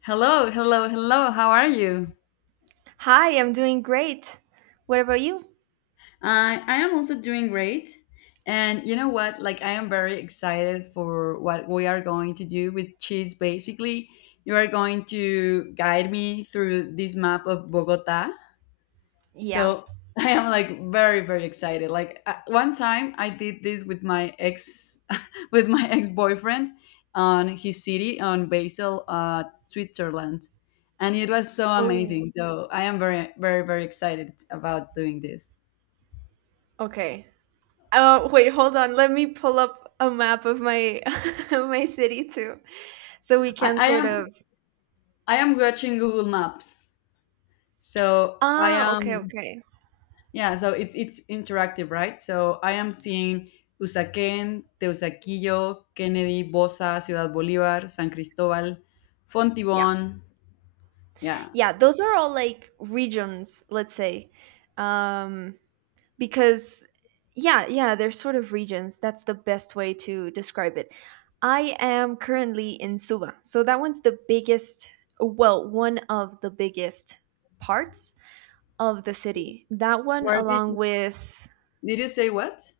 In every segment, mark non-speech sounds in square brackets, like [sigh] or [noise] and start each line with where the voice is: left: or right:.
left: Hello, hello, hello. How are you?
right: Hi, I'm doing great. What about you?
left: I am also doing great. And you know what? Like I am very excited for what we are going to do with cheese. Basically, you are going to guide me through this map of Bogota.
right: Yeah.
left: So [laughs] I am like very very excited. Like one time I did this with my ex [laughs] with my ex boyfriend on his city on Basel, Switzerland, and it was so
right: Oh.
left: amazing. So I am very very very excited about doing this.
right: Okay. Wait, hold on. Let me pull up a map of my [laughs] of my city too, so we
left: I,
right: can
left: I
right: sort of.
left: am I am watching Google Maps, so I
right: Ah, okay,
left: am.
right: okay.
left: Yeah, so it's interactive, right? So I am seeing Usaquén, Teusaquillo, Kennedy, Bosa, Ciudad Bolívar, San Cristóbal,
right: Yeah,
left: Fontibón. Yeah.
right: yeah. Those are all like regions, let's say, um, because yeah, yeah, they're sort of regions. That's the best way to describe it. I am currently in Suba, so that one's the biggest. Well, one of the biggest parts of the city. That one
left: Where did
right: along with
left: did you say what?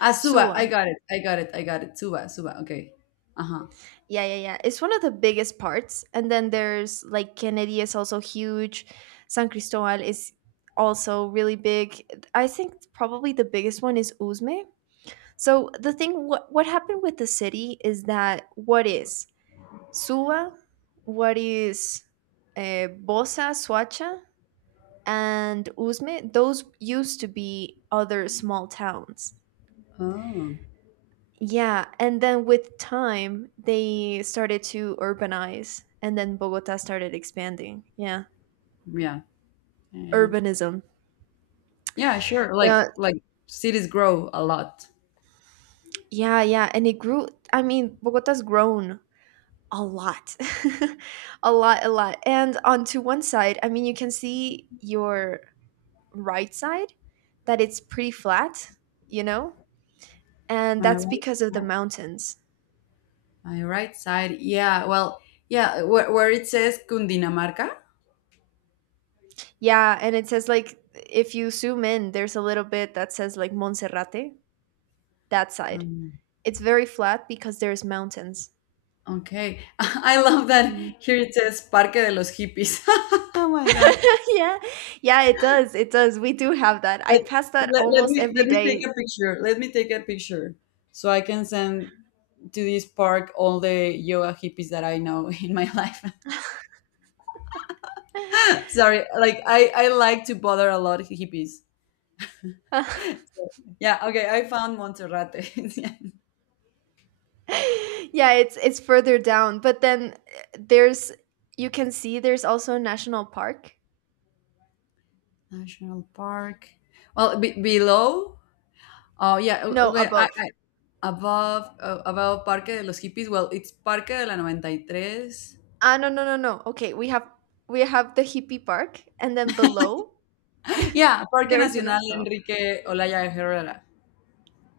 left: Ah, Suba. I
right: Suwa.
left: got it. I got it. I got it. Suba. Suba. Okay. Uh huh.
right: Yeah, yeah, yeah. It's one of the biggest parts. And then there's like Kennedy is also huge. San Cristobal is also really big. I think probably the biggest one is Uzme. So the thing what happened with the city is that what is Suwa, what is Bosa, Suacha, and Uzme, those used to be other small towns.
left: Oh,
right: Yeah, and then with time, they started to urbanize, and then Bogota started expanding. Yeah,
left: yeah. Yeah.
right: urbanism.
left: Yeah. Sure. Like
right: Uh,
left: like cities grow a lot.
right: yeah, yeah, and it grew. I mean, Bogota's grown a lot, [laughs] a lot, a lot. And onto one side, I mean, you can see your right side that it's pretty flat, you know, and
left: My
right: that's
left: right.
right: because of the
left: side-
right: mountains.
left: My right side. Yeah. Well. Yeah. Where it says Cundinamarca.
right: Yeah, and it says like if you zoom in, there's a little bit that says like Monserrate, that side.
left: Um,
right: It's very flat because there's mountains.
left: Okay. [laughs] I love that
right: Mm.
left: here it says Parque de los Hippies. [laughs] Oh my God.
right: [laughs] Yeah. Yeah, it does, it does. We do have that. I
left: Let,
right: pass that
left: let, let
right: almost
left: me let
right: every
left: me take
right: day.
left: a picture. Let me take a picture so I can send to this park all the yoga hippies that I know [laughs] in my life. [laughs] Sorry, like I like to bother a lot of hippies.
right: [laughs]
left: Yeah, okay, I found Monterrate. [laughs] Yeah.
right: Yeah, it's further down, but then, there's you can see there's also a national park.
left: National Park. Well, be below. Oh yeah,
right: No,
left: okay.
right: above.
left: Above Parque de los Hippies. Well, it's Parque de la 93.
right: Ah, no, no, no, no. Okay, we have the hippie park, and then below, [laughs]
left: Yeah, Parque
right: there's the
left: Nacional
right: national.
left: Enrique Olaya Herrera.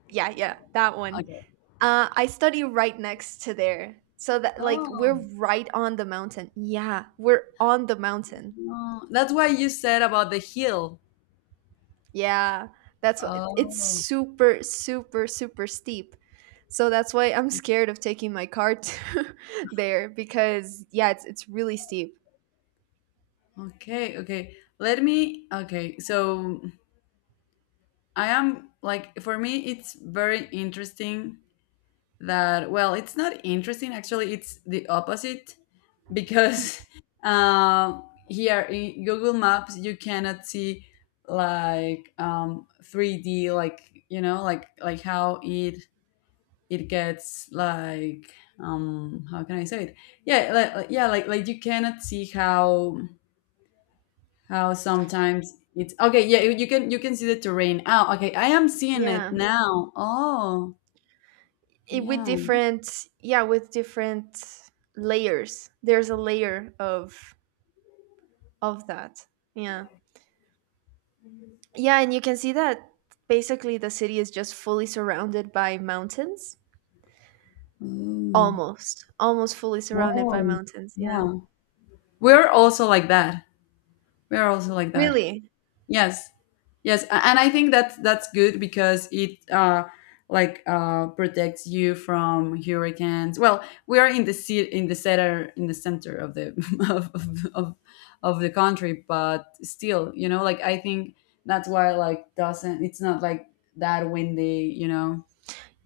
right: Yeah, yeah, that one.
left: Okay.
right: I study right next to there, so that like
left: Oh,
right: we're right on the mountain. Yeah, we're on the mountain.
left: no. That's why you said about the hill.
right: Yeah, that's what it's
left: Oh,
right: super, super, super steep. So that's why I'm scared of taking my car to [laughs] there because yeah, it's really steep.
left: okay, okay. Let me, okay. So I am like, for me, it's very interesting that, well, it's not interesting, actually, it's the opposite because [laughs] uh, here in Google Maps, you cannot see like 3D, like, you know, like how it gets like how can I say it. Yeah, yeah, like you cannot see how sometimes it's okay. Yeah, you can see the terrain. Oh, okay, I am seeing it
right: Yeah,
left: now. Oh
right: it, with
left: yeah.
right: different yeah, with different layers. There's a layer of that. Yeah. Yeah, and you can see that basically the city is just fully surrounded by mountains.
left: Mm.
right: Almost, almost fully surrounded by
left: Oh
right: mountains. Yeah.
left: yeah, we're also like that. We're also like that.
right: Really?
left: Yes. Yes, and I think that that's good because it like protects you from hurricanes. Well, we are in the sea in the center of the [laughs] of, of of of the country, but still, you know, like I think that's why like doesn't it's not like that windy.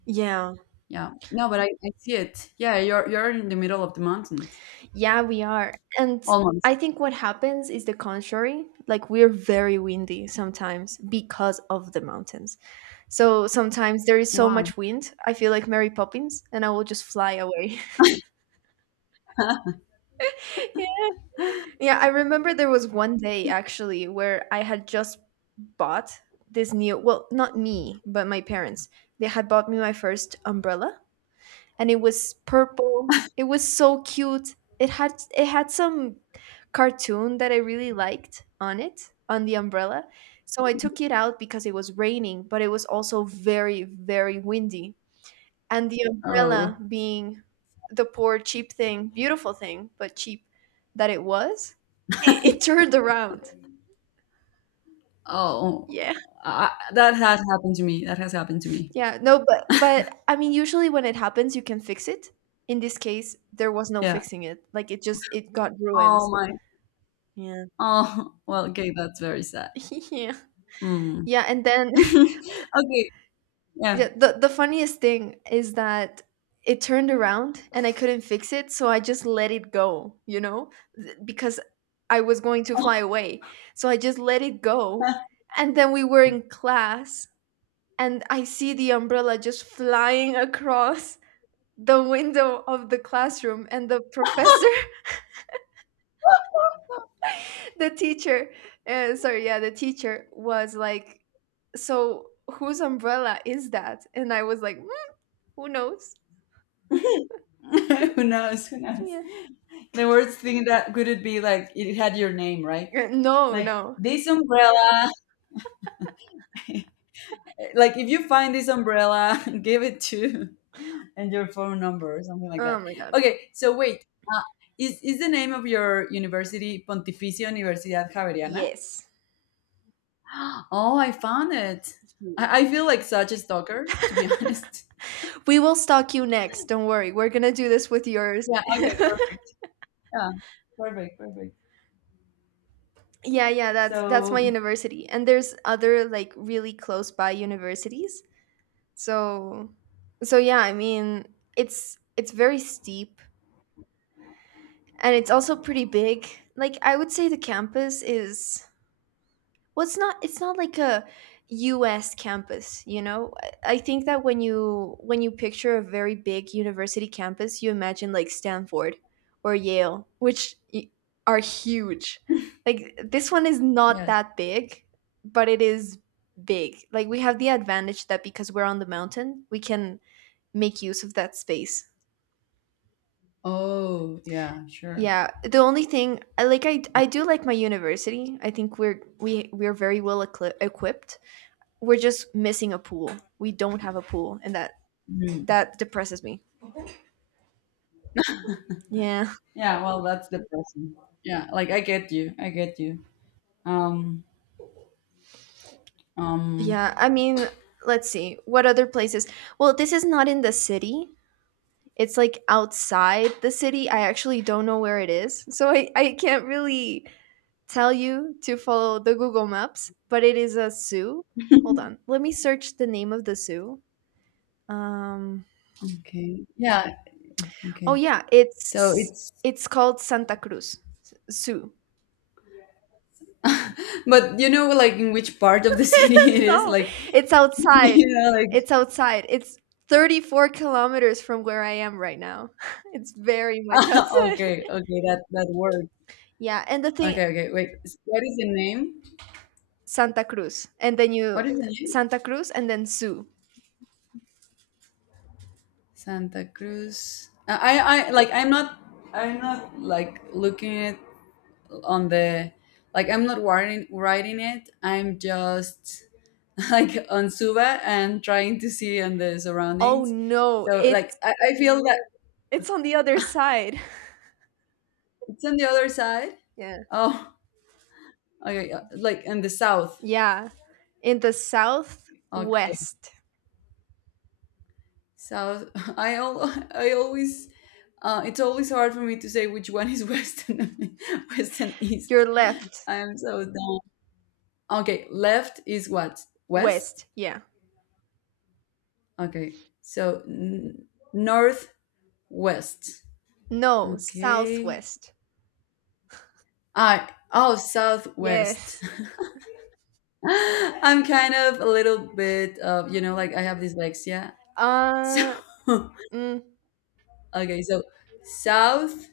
right: Yeah.
left: Yeah. No, but I see it. Yeah, you're in the middle of the mountains.
right: Yeah, we are. And
left: Almost.
right: I think what happens is the contrary. Like we're very windy sometimes because of the mountains. So sometimes there is so
left: Why?
right: much wind, I feel like Mary Poppins and I will just fly away.
left: [laughs]
right: [laughs] Yeah, yeah. I remember there was one day actually where I had just bought this new, well, not me but my parents, they had bought me my first umbrella, and it was purple, it was so cute, it had some cartoon that I really liked on it, on the umbrella. So I took it out because it was raining, but it was also very very windy, and the umbrella
left: Oh.
right: being the poor cheap thing, beautiful thing but cheap, that it was, it turned around.
left: Oh.
right: Yeah.
left: I, that has happened to me. That has happened to me.
right: Yeah, no, but I mean, usually when it happens, you can fix it. In this case, there was no
left: Yeah.
right: fixing it. Like it just it got ruined.
left: Oh my.
right: Yeah.
left: Oh, [laughs] well, okay, that's very sad.
right: [laughs] Yeah.
left: Mm.
right: Yeah, and then [laughs]
left: [laughs] Okay, yeah.
right: yeah, the funniest thing is that it turned around and I couldn't fix it, so I just let it go, you know? Because I was going to fly away. So I just let it go. And then we were in class and I see the umbrella just flying across the window of the classroom and the professor [laughs] the teacher sorry yeah the teacher was like, so whose umbrella is that, and I was like, "Mm, who knows.
left: [laughs] Who knows? Who knows?
right: [laughs] Yeah.
left: The worst thing that could it be like it had your name, right?
right: Uh, no
left: Like
right: no
left: this umbrella. [laughs] Like if you find this umbrella, [laughs] give it to [laughs] and your phone number or something like
right: Oh
left: that.
right: my god.
left: Okay, so wait. Uh, is the name of your university Pontificia Universidad Javeriana?
right: Yes,
left: [gasps] Oh, I found it.
right: we
left: I feel like such a stalker, to be [laughs] honest.
right: will stalk you next, don't worry, we're gonna do this with yours.
left: Yeah, okay,
right: [laughs]
left: perfect. Yeah, perfect, perfect.
right: Yeah, yeah, that's my
left: So,
right: university, and there's other like really close by universities, so so yeah I mean it's very steep and it's also pretty big. Like I would say the campus is, well, it's not, it's not like a US campus, you know? I think that when you, when you picture a very big university campus, you imagine like Stanford or Yale, are huge. Like this one is not
left: yes.
right: that big, but it is big. Like we have the advantage that because we're on the mountain, we can make use of that space.
left: Oh, yeah, sure.
right: Yeah, the only thing I do like my university. I think we're we're very well equipped. We're just missing a pool. We don't have a pool, and that
left: Mm.
right: that depresses me. Yeah.
left: Yeah, well, that's depressing. Yeah, like I get you. I get you. Um, um,
right: Yeah, I mean, let's see. What other places? Well, this is not in the city. It's like outside the city. I actually don't know where it is. So I can't really tell you to follow the Google Maps, but it is a zoo. Hold on. Let me search the name of the zoo. Um
left: okay. Yeah,
right: Oh
left: okay.
right: yeah,
left: So
right: it's
left: it's,
right: it's called Santa Cruz Zoo.
left: [laughs] but you know, like in which part of the [laughs] city it
right: [laughs]
left: is?
right: No,
left: Like,
right: it's
left: [laughs]
right: outside.
left: you know,
right: It's outside. It's 34 kilometers from where I am right now. [laughs] It's very much
left: like, [laughs]
right: outside.
left: okay, okay, that works.
right: [laughs] Yeah, and the thing.
left: Okay, okay, wait. What is the name?
right: Santa Cruz, and then you.
left: What is the name?
right: Santa Cruz, and then Zoo.
left: Santa Cruz. Like I'm not like looking it on the. Like I'm not writing it. I'm just [laughs] like on Suba and trying to see on the
right: Oh
left: surroundings.
right: no,
left: So like I feel that
right: it's on the other side.
left: it's on the other side.
right: [laughs] Yeah.
left: Oh, okay, like in the south.
right: Yeah, in the
left: Okay,
right: southwest.
left: south. [laughs] I al- I always it's always hard for me to say which one is [laughs] west and [laughs] west and
right: Your
left: east.
right: left.
left: I'm so down. Okay, left is what? West?
right: West, yeah.
left: Okay, so n- northwest.
right: No,
left: Okay.
right: southwest.
left: I oh, southwest.
right: Yes.
left: [laughs] I'm kind of a little bit of like I have dyslexia. So
right: Uh,
left: [laughs]
right: mm,
left: okay, so south,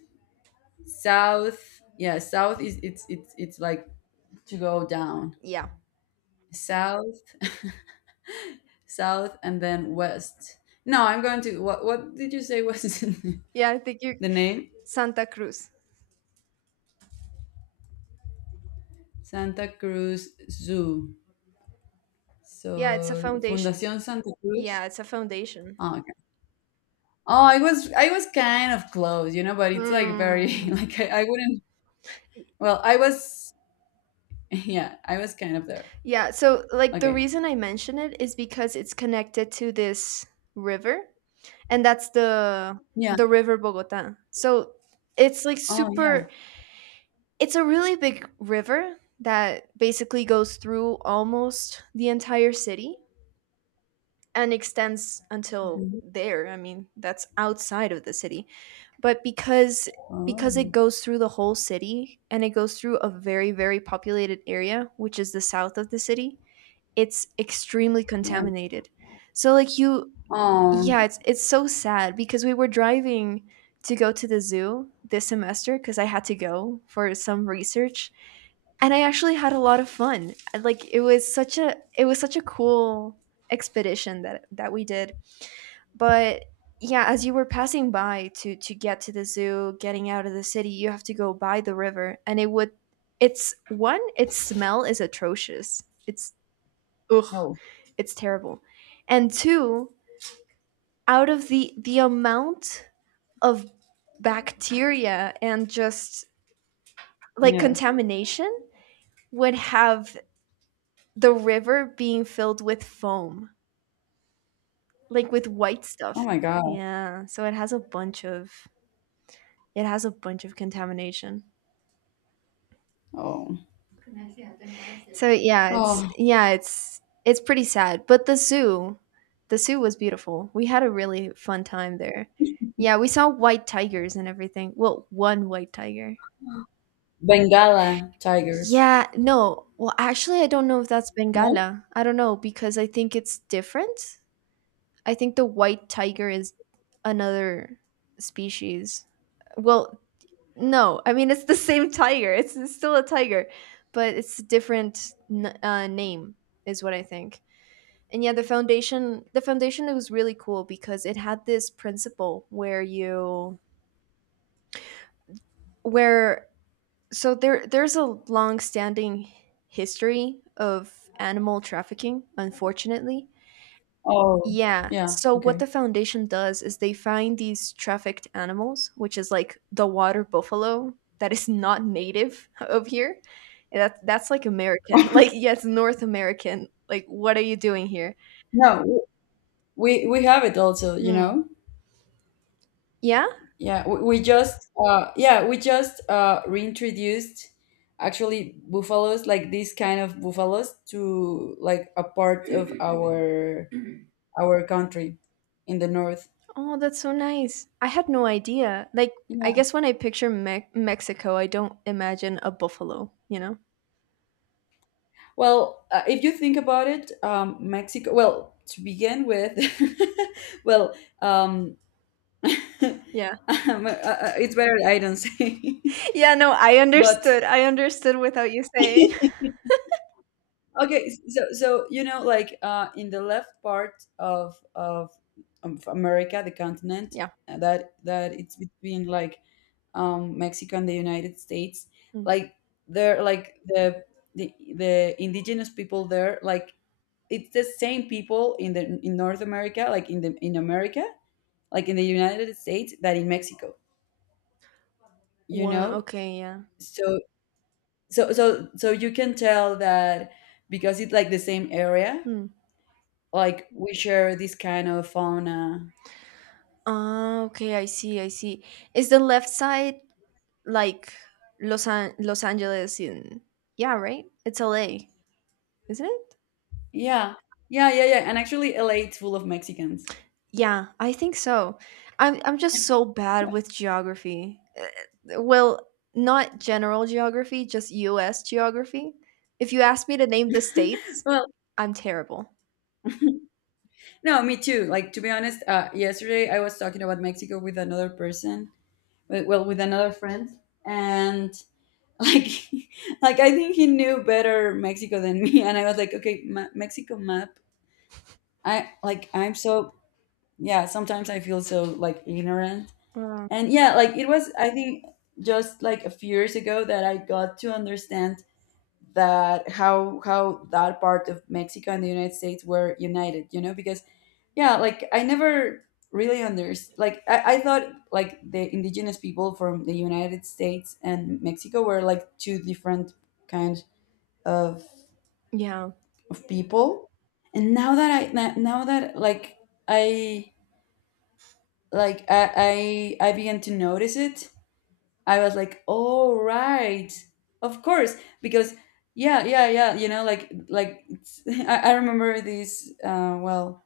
left: south, yeah, south is it's like to go down.
right: yeah,
left: South, south, and then west. No, I'm going to what did you say was
right: yeah. I think
left: [laughs]
right: you.
left: the name?
right: Santa Cruz.
left: Santa Cruz Zoo. So
right: Yeah, it's a foundation.
left: Fundación Santa Cruz.
right: Yeah, it's a foundation.
left: Oh, okay. Oh, I was kind of close, but it's like very [laughs]
right: Hmm.
left: like I wouldn't. Well, I was [laughs] yeah, I was kind of there.
right: Yeah. So, like, the
left: Okay.
right: reason I mention it is because it's connected to this river, and that's
left: Yeah.
right: the river Bogota. So it's like
left: Oh yeah.
right: super. It's a really big river that basically goes through almost the entire city and extends until
left: Mhm.
right: there. I mean, that's outside of the city, but because it
left: Oh
right: goes through the whole city and it goes through a very very populated area, which is the south of the city, it's extremely
left: yeah.
right: contaminated. So like you,
left: Oh
right: yeah, it's so sad because we were driving to go to the zoo this semester because I had to go for some research, and I actually had a lot of fun. Like it was such a, it was such a cool expedition that that we did. But yeah, as you were passing by to get to the zoo, getting out of the city, you have to go by the river, and it would, it's one, its smell is atrocious. It's ugh,
left: no.
right: it's terrible. And two, out of the amount of bacteria and just like
left: Yes.
right: contamination would have. The river being filled with foam, like with white stuff.
left: Oh my God.
right: Yeah, so it has a bunch of, it has a bunch of contamination.
left: Oh.
right: So yeah, it's,
left: Oh.
right: yeah, it's pretty sad. But the zoo was beautiful. We had a really fun time there. Yeah, we saw white tigers and everything. Well, one white tiger.
left: Bengala tigers.
right: Yeah, no. Well, actually, I don't know if that's
left: No.
right: Bengala. I don't know because I think it's different. I think the white tiger is another species. Well, no, I mean it's the [laughs] same tiger. It's still a tiger, but it's a different name, is what I think. And yeah, the foundation was really cool because it had this principle where you, where so there, there's a long-standing history of animal trafficking, unfortunately.
left: Oh
right: Yeah.
left: yeah.
right: So what
left: Okay.
right: the foundation does is they find these trafficked animals, which is like the water buffalo that is [laughs] not native of here. That that's like American. [laughs]
left: [laughs]
right: Like yes, North American. Like what are you doing here?
left: No, we have it also. You
right: Mm.
left: know.
right: Yeah?
left: Yeah, we just reintroduced actually buffaloes like these kind of buffaloes to like a part of our country in the north.
right: Oh, that's so nice. I had no idea. Like
left: Yeah.
right: I guess when I picture Mexico, I don't imagine a buffalo, you know?
left: Well, if you think about it, Mexico, well, to begin with, [laughs] well, um [laughs]
right: Yeah. [laughs]
left: it's better I don't say.
right: Yeah, no, I
left: [laughs] but
right: understood. I understood without you saying.
left: [laughs] Okay, so you know, like in the left part of of America, the continent
right: [laughs] Yeah.
left: that it's between like Mexico and the United States,
right: Mm.
left: like they're like the indigenous people there, like it's the same people in the in North America, like in the in America, like in the United States, that in Mexico, you
right: Well,
left: know.
right: okay, yeah.
left: So so you can tell that because it's like the same area
right: Hmm.
left: like we share this kind of fauna.
right: Ah, okay, I see, I see. Is the left side like Los Angeles in. Yeah, right? It's LA, isn't it?
left: Yeah. Yeah, yeah, yeah. And actually LA is full of Mexicans. [laughs]
right: Yeah, I think so. I'm just so bad with geography. Well, not general geography, just US geography. If you ask me to name the states,
left: Well,
right: I'm terrible.
left: no, me too. Like to be honest, yesterday I was talking about Mexico with another person, well, with another friend, and like [laughs] like I think he knew better Mexico than me and I was like, "Okay, Mexico map." I like I'm so yeah, sometimes I feel so like ignorant.
right: Uh,
left: And yeah, like it was I think just like a few years ago that I got to understand that how that part of Mexico and the United States were united, you know, because yeah, like I never really understood like I thought like the indigenous people from the United States and Mexico were like two different kinds of
right: yeah.
left: people. And now that now that like I I began to notice it. I was like, "Oh right, of course," because yeah, yeah, yeah, you know, like it's. [laughs] I remember this. Well,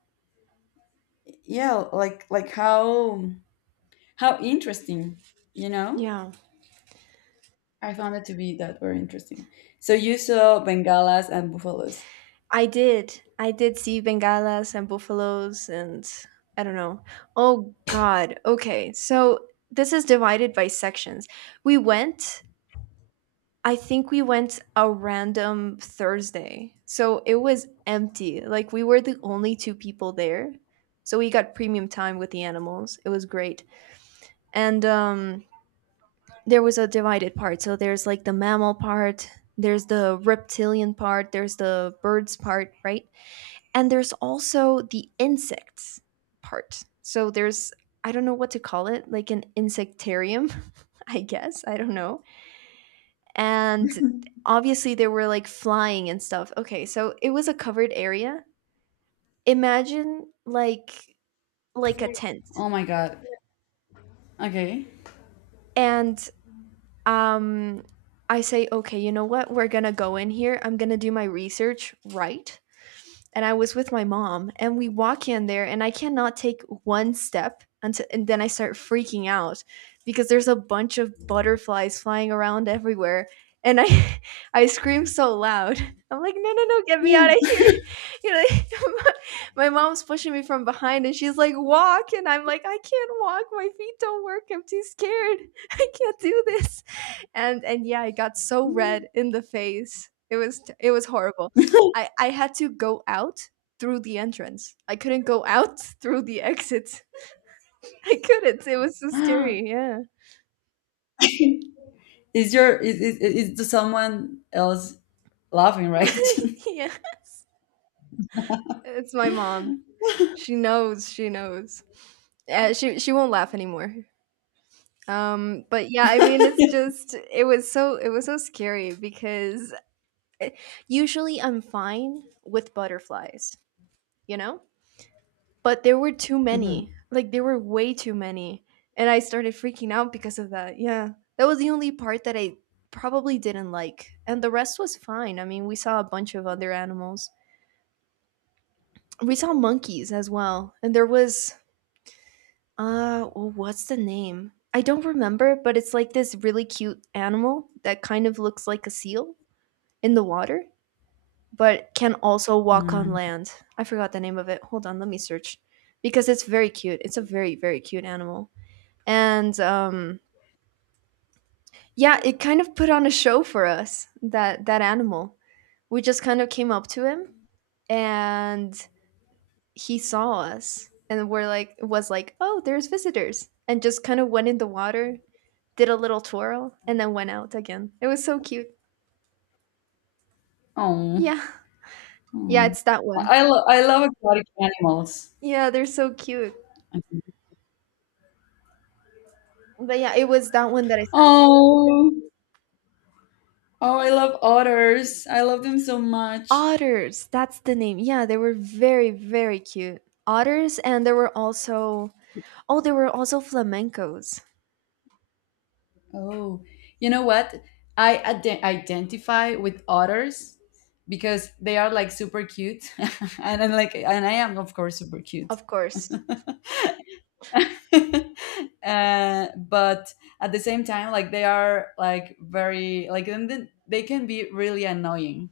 left: yeah, like how interesting, you know.
right: Yeah.
left: I found it to be that very interesting. So you saw bengalas and buffaloes.
right: I did. I did see bengalas and buffaloes and I don't know. Oh god. Okay. So this is divided by sections. We went I think we went a random Thursday. So it was empty. Like we were the only two people there. So we got premium time with the animals. It was great. And there was a divided part. So there's like the mammal part, there's the reptilian part, there's the birds part, right? And there's also the insects part. So there's, I don't know what to call it, like an insectarium, [laughs] I guess. I don't know. And obviously there were like flying and stuff. Okay, so it was a covered area. Imagine like a tent.
left: Oh my god. Okay.
right: And um I say, okay, you know what? We're gonna go in here. I'm gonna do my research right. And I was with my mom, and we walk in there, and I cannot take one step until, and then I start freaking out because there's a bunch of butterflies flying around everywhere, and I, [laughs] I scream so loud. I'm like, no, no, no, get me out of
left: Yeah.
right: here! [laughs] You know, like, [laughs] my mom's pushing me from behind, and she's like, walk, and I'm like, I can't walk. My feet don't work. I'm too scared. [laughs] I can't do this. And yeah, I got so red in the face. It was horrible. I had to go out through the entrance. I couldn't go out [laughs] through the exit. [laughs] I couldn't. It was so
left: [laughs]
right: scary. Yeah.
left: Is someone else laughing right?
right: [laughs] Yeah. It's my mom. She knows. She knows. She won't laugh anymore. But yeah, I mean, it was so it was so scary because eh, usually I'm fine with butterflies, you know. But there were too
left: [laughs] hmm
right: many. Like there were way too many, and I started freaking out because of that. Yeah. That was the only part that I probably didn't like, and the rest was fine. I mean, we saw a bunch of other animals. We saw monkeys as well, and there was uh what's the name? I don't remember, but it's like this really cute animal that kind of looks like a seal in the water, but can also walk on land. I forgot the name of it. Hold on, let me search because it's very cute. It's a very cute animal. And Yeah, it kind of put on a show for us. That animal, we just kind of came up to him, and he saw us, and was like, oh, there's visitors, and just kind of went in the water, did a little twirl, and then went out again. It was so cute.
left: Oh.
right: Yeah, yeah,
left: Mm.
right: it's that one.
left: I love exotic animals.
right: Yeah, they're so cute. But yeah, it was that one that I sent.
left: Oh, oh, I love otters. I love them so much.
right: Otters, that's the name. Yeah, they were very, very cute. Otters, and there were also, oh, there were also flamencos.
left: Oh, you know what? I identify with otters because they are like super cute, [laughs] and I'm like, and I am of course super cute.
right: Of course.
left: [laughs] But at the same time, like they are like very like and then they can be really annoying,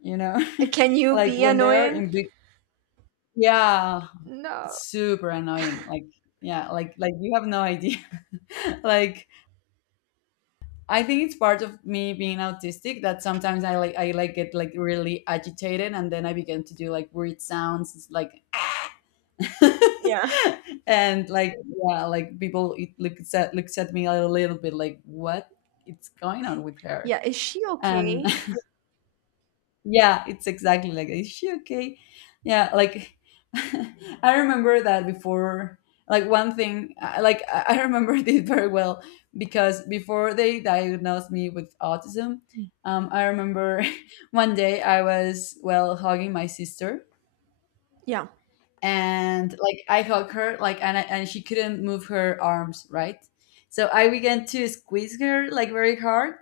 left: you know,
right: Can
left: [laughs]
right: you
left: like
right: be
left: when they are
right: annoying?
left: in big. Yeah,
right: No.
left: super annoying. Like, yeah, like you have no idea. [laughs] Like, I think it's part of me being autistic that sometimes I like get like really agitated and then I begin to do like weird sounds it's like [laughs]
right: Yeah.
left: and like yeah, like people it looks at me a little bit like what it's going on with her.
right: Yeah. Is she
left: And
right: okay?
left: Yeah, it's exactly like, is she okay? Yeah, like [laughs] I remember that before. Like one thing, like I remember [laughs] this very well because before they diagnosed me with autism, I remember [laughs] one day I was well hugging my sister
right: Yeah.
left: and like I hugged her like and she couldn't move her arms right, so I began to squeeze her like very hard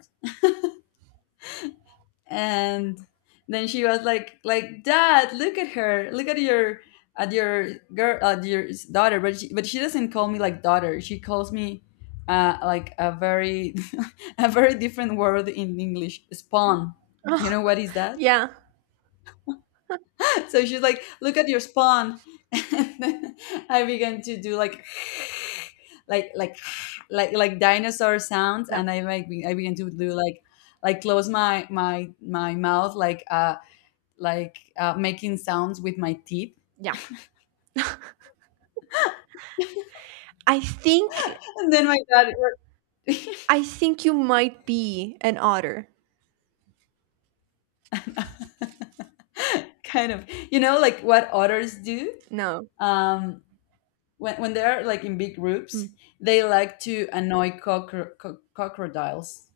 left: and then she was like dad look at her look at your girl at your daughter but she doesn't call me like daughter she calls me like a very [laughs] a very different word in English spawn you
right: Ugh.
left: know what is that
right: Yeah.
left: [laughs] so she's like look at your spawn [laughs] and then I began to do like [laughs] [sighs] like [sighs] like dinosaur sounds
right: Yeah.
left: and I began to do like close my mouth like making sounds with my teeth.
right: Yeah. I think
left: [laughs] And then my dad
right: I think you might be an otter.
left: [laughs] kind of, like what otters do
right: No.
left: um, when they're like in big groups,
right: Hmm.
left: they like to annoy crocodiles.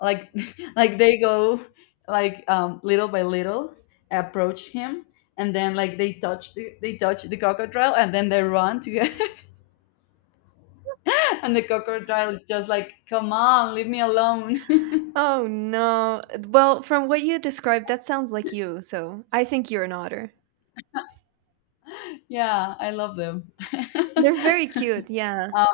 left: Like, [laughs] like they go like little by little approach him and then like they touch the crocodile and then they run together [laughs] and the crocodile is just like come on leave me alone [laughs]
right: Oh no. Well, from what you described, that sounds like you. So, I think you're an otter.
left: yeah I love them
right: They're very cute.
left: [laughs]
right: Yeah.
left: Um,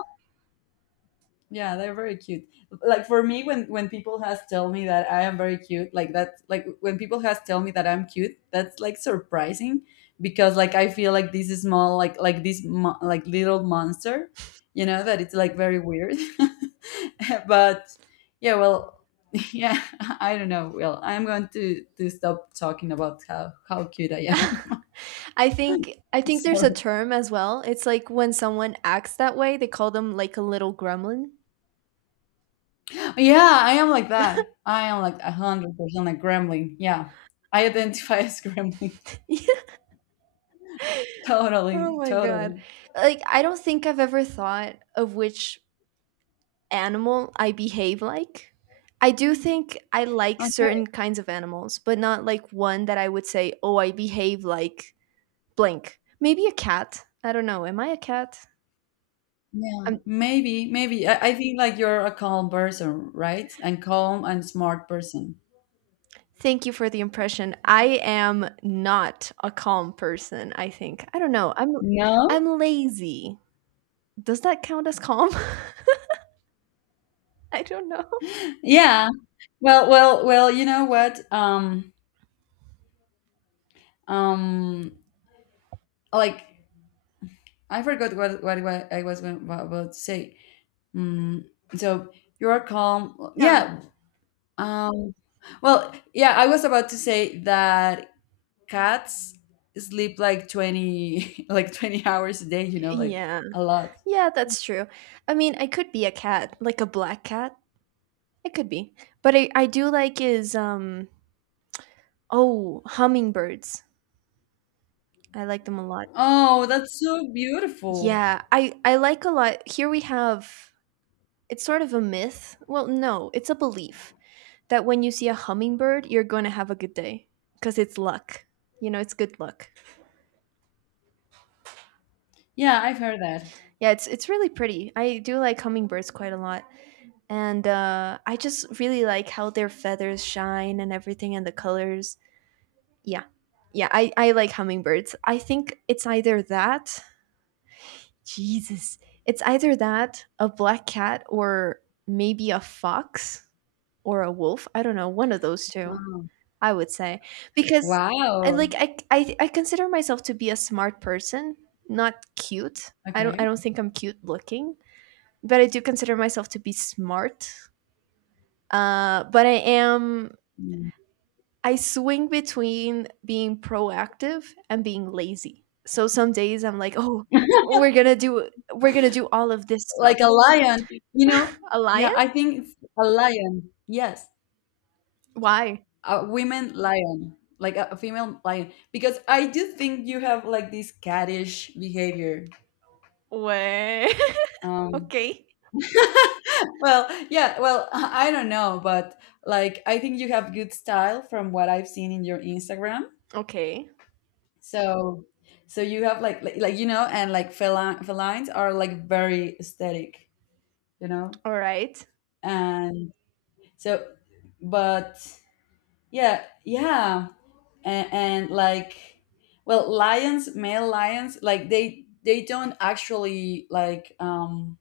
left: yeah, they're very cute. Like for me, when people has tell me that I am very cute, like that's like when people has tell me that I'm cute, that's like surprising because like I feel like this is small, like like little monster, you know, that it's like very weird. [laughs] but yeah, well, [laughs] yeah, I don't know. Well, I'm going to stop talking about how cute I am.
right: I think I
left: [laughs]
right: think there's a
left: so
right: term as well. It's like when someone acts that way, they call them like a little gremlin.
left: yeah, I am like that. I am like 100% a gremlin. Yeah, I identify [laughs] as gremlin.
right: [laughs] Oh
left: Totally,
right: my god.
left: totally.
right: Like I don't think I've ever thought of which animal I behave like. I do think I like
left: Okay.
right: certain kinds of animals, but not like one that I would say, "Oh, I behave like blank." Maybe a cat. I don't know. Am I a cat?
left: Yeah.
right: Um,
left: Maybe, maybe. I think like you're a calm person, right? And calm and smart person.
right: Thank you for the impression. I am not a calm person, I think. I don't know. I'm
left: No?
right: I'm lazy. Does that count as calm? [laughs] I don't know.
left: Yeah. Well, well, well, you know what? Um, like I forgot what I was going about to say. Mm, so you're calm.
right: Yeah.
left: Yeah. Um, well, yeah, I was about to say that cats sleep like 20 [laughs] like 20 hours a day,
right: Y-
left: like
right: yeah.
left: a lot.
right: Yeah, that's true. I mean, I could be a cat, like a black cat. I could be. But I do like is oh, hummingbirds. I like them a lot.
left: Oh, that's so beautiful.
right: Yeah, I like a lot. Here we have, it's sort of a myth. Well, no, it's a belief that when you see a hummingbird, you're going to have a good day because it's luck. You know, it's good luck.
left: Yeah, I've heard that.
right: Yeah, it's really pretty. I do like hummingbirds quite a lot. And I just really like how their feathers shine and everything and the colors. Yeah. Yeah, I like hummingbirds. I think it's either that, Jesus, it's either that, a black cat, or maybe a fox or a wolf. I don't know, one of those two,
left: Wow.
right: I would say. Because I
left: Wow.
right: like I consider myself to be a smart person, not cute. I don't I
left: Okay.
right: don't think I'm cute looking, but I do consider myself to be smart. But I am,
left: Mm.
right: I swing between being proactive and being lazy. So some days I'm like, "Oh, we're going to do all of this stuff."
left: Like a lion, you know?
right: A
left: Yeah,
right: lion?
left: I think it's a lion. Yes,
right: Why?
left: a women lion, like a female lion, because I do think you have like this cattish behavior.
right: Way. [laughs]
left: Um,
right: Okay.
left: [laughs] well, yeah, well, [laughs] I don't know, but like I think you have good style from what I've seen in your Instagram.
right: Okay.
left: So, so you have like like you know, and like felines are like very aesthetic, you know,
right: All right.
left: and so, but yeah, yeah, and like, well, lions, male lions, like they don't actually like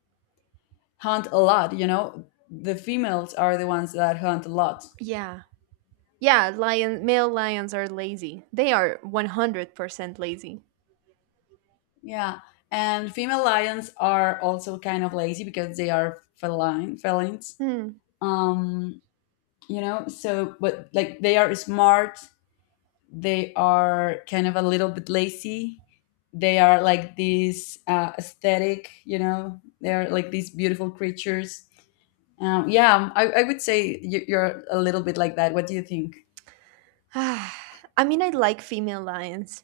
left: hunt a lot, you know. The females are the ones that hunt a lot.
right: Yeah. Yeah, lion male lions are lazy. They are 100% lazy.
left: Yeah, and female lions are also kind of lazy because they are feline felines.
right: Hmm.
left: Um, you know so but like they are smart they are kind of a little bit lazy they are like these aesthetic you know they are like these beautiful creatures yeah I would say you're a little bit like that what do you think
right: [sighs] I mean, I like female lions,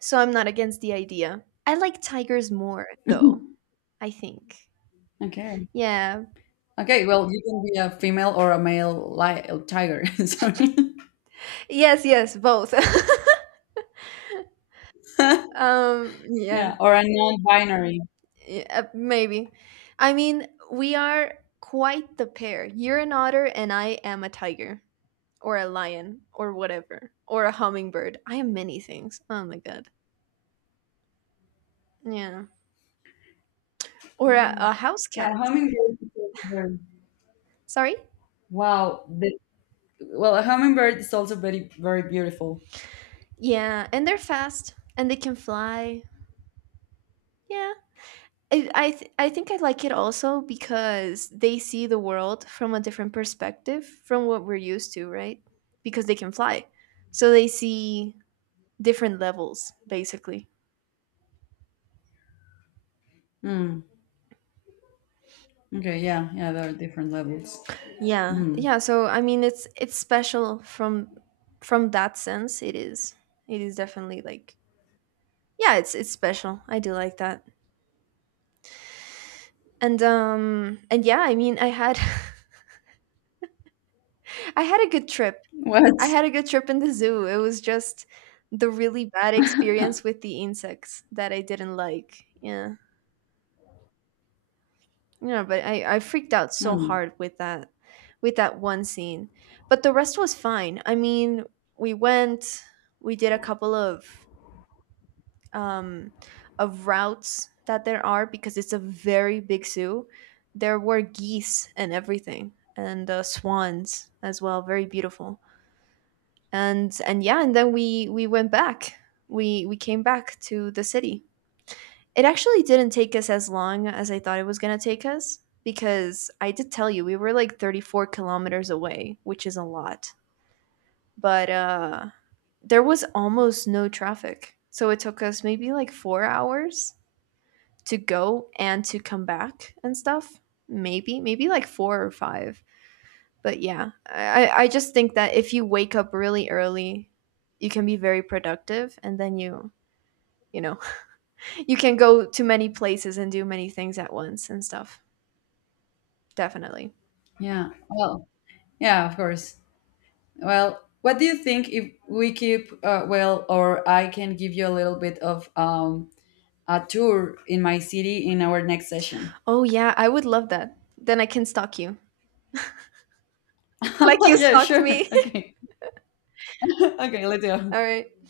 right: so I'm not against the idea. I like tigers more
left: [laughs]
right: though, I think.
left: okay
right: Yeah.
left: okay well you can be a female or a male tiger [laughs] sorry
right: Yes, yes, both. [laughs]
left: [laughs]
right: Yeah,
left: yeah or a non-binary
right: maybe. I mean, we are quite the pair. You're an otter, and I am a tiger, or a lion, or whatever, or a hummingbird. I am many things. Oh my god. Yeah. Or
left: Mm.
right: a house
left: yeah
right: cat.
left: hummingbird is also
right: Sorry?
left: wow well a hummingbird is also very very beautiful
right: Yeah, and they're fast, and they can fly. Yeah. I think I like it also because they see the world from a different perspective from what we're used to, right? Because they can fly. So they see different levels basically.
left: Mm. Okay, yeah, yeah, there are different levels.
right: Yeah,
left: Mm.
right: yeah, so I mean it's special from that sense. It is, it is definitely like, yeah, it's special. I do like that. And and yeah, I mean I had, [laughs] I had a good trip,
left: What?
right: I had a good trip in the zoo. It was just the really bad experience with the insects that I didn't like. Yeah. Yeah, but I freaked out so
left: Mm.
right: hard with that, with that one scene. But the rest was fine. I mean, we went, we did a couple um of routes that there are because it's a very big zoo. There were geese and everything, and swans as well, very beautiful. And yeah, and then we went back. We came back to the city. It actually didn't take us as long as I thought it was going to take us because I did tell you we were like 34 kilometers away, which is a lot. But there was almost no traffic. So it took us maybe like 4 hours to go and to come back and stuff. Maybe like 4 or 5. But yeah, I just think that if you wake up really early, you can be very productive and then you know, [laughs] you can go to many places and do many things at once and stuff. Definitely.
left: Yeah. Well, yeah, of course. Well, what do you think if we keep well, or I can give you a little bit of a tour in my city in our next session?
right: Oh yeah, I would love that. Then I can stalk you. Like
left: [laughs]
right: you
left: yeah,
right: stalked
left: sure.
right: me.
left: Okay. [laughs] okay, let's
right: [laughs]
left: go.
right: All right.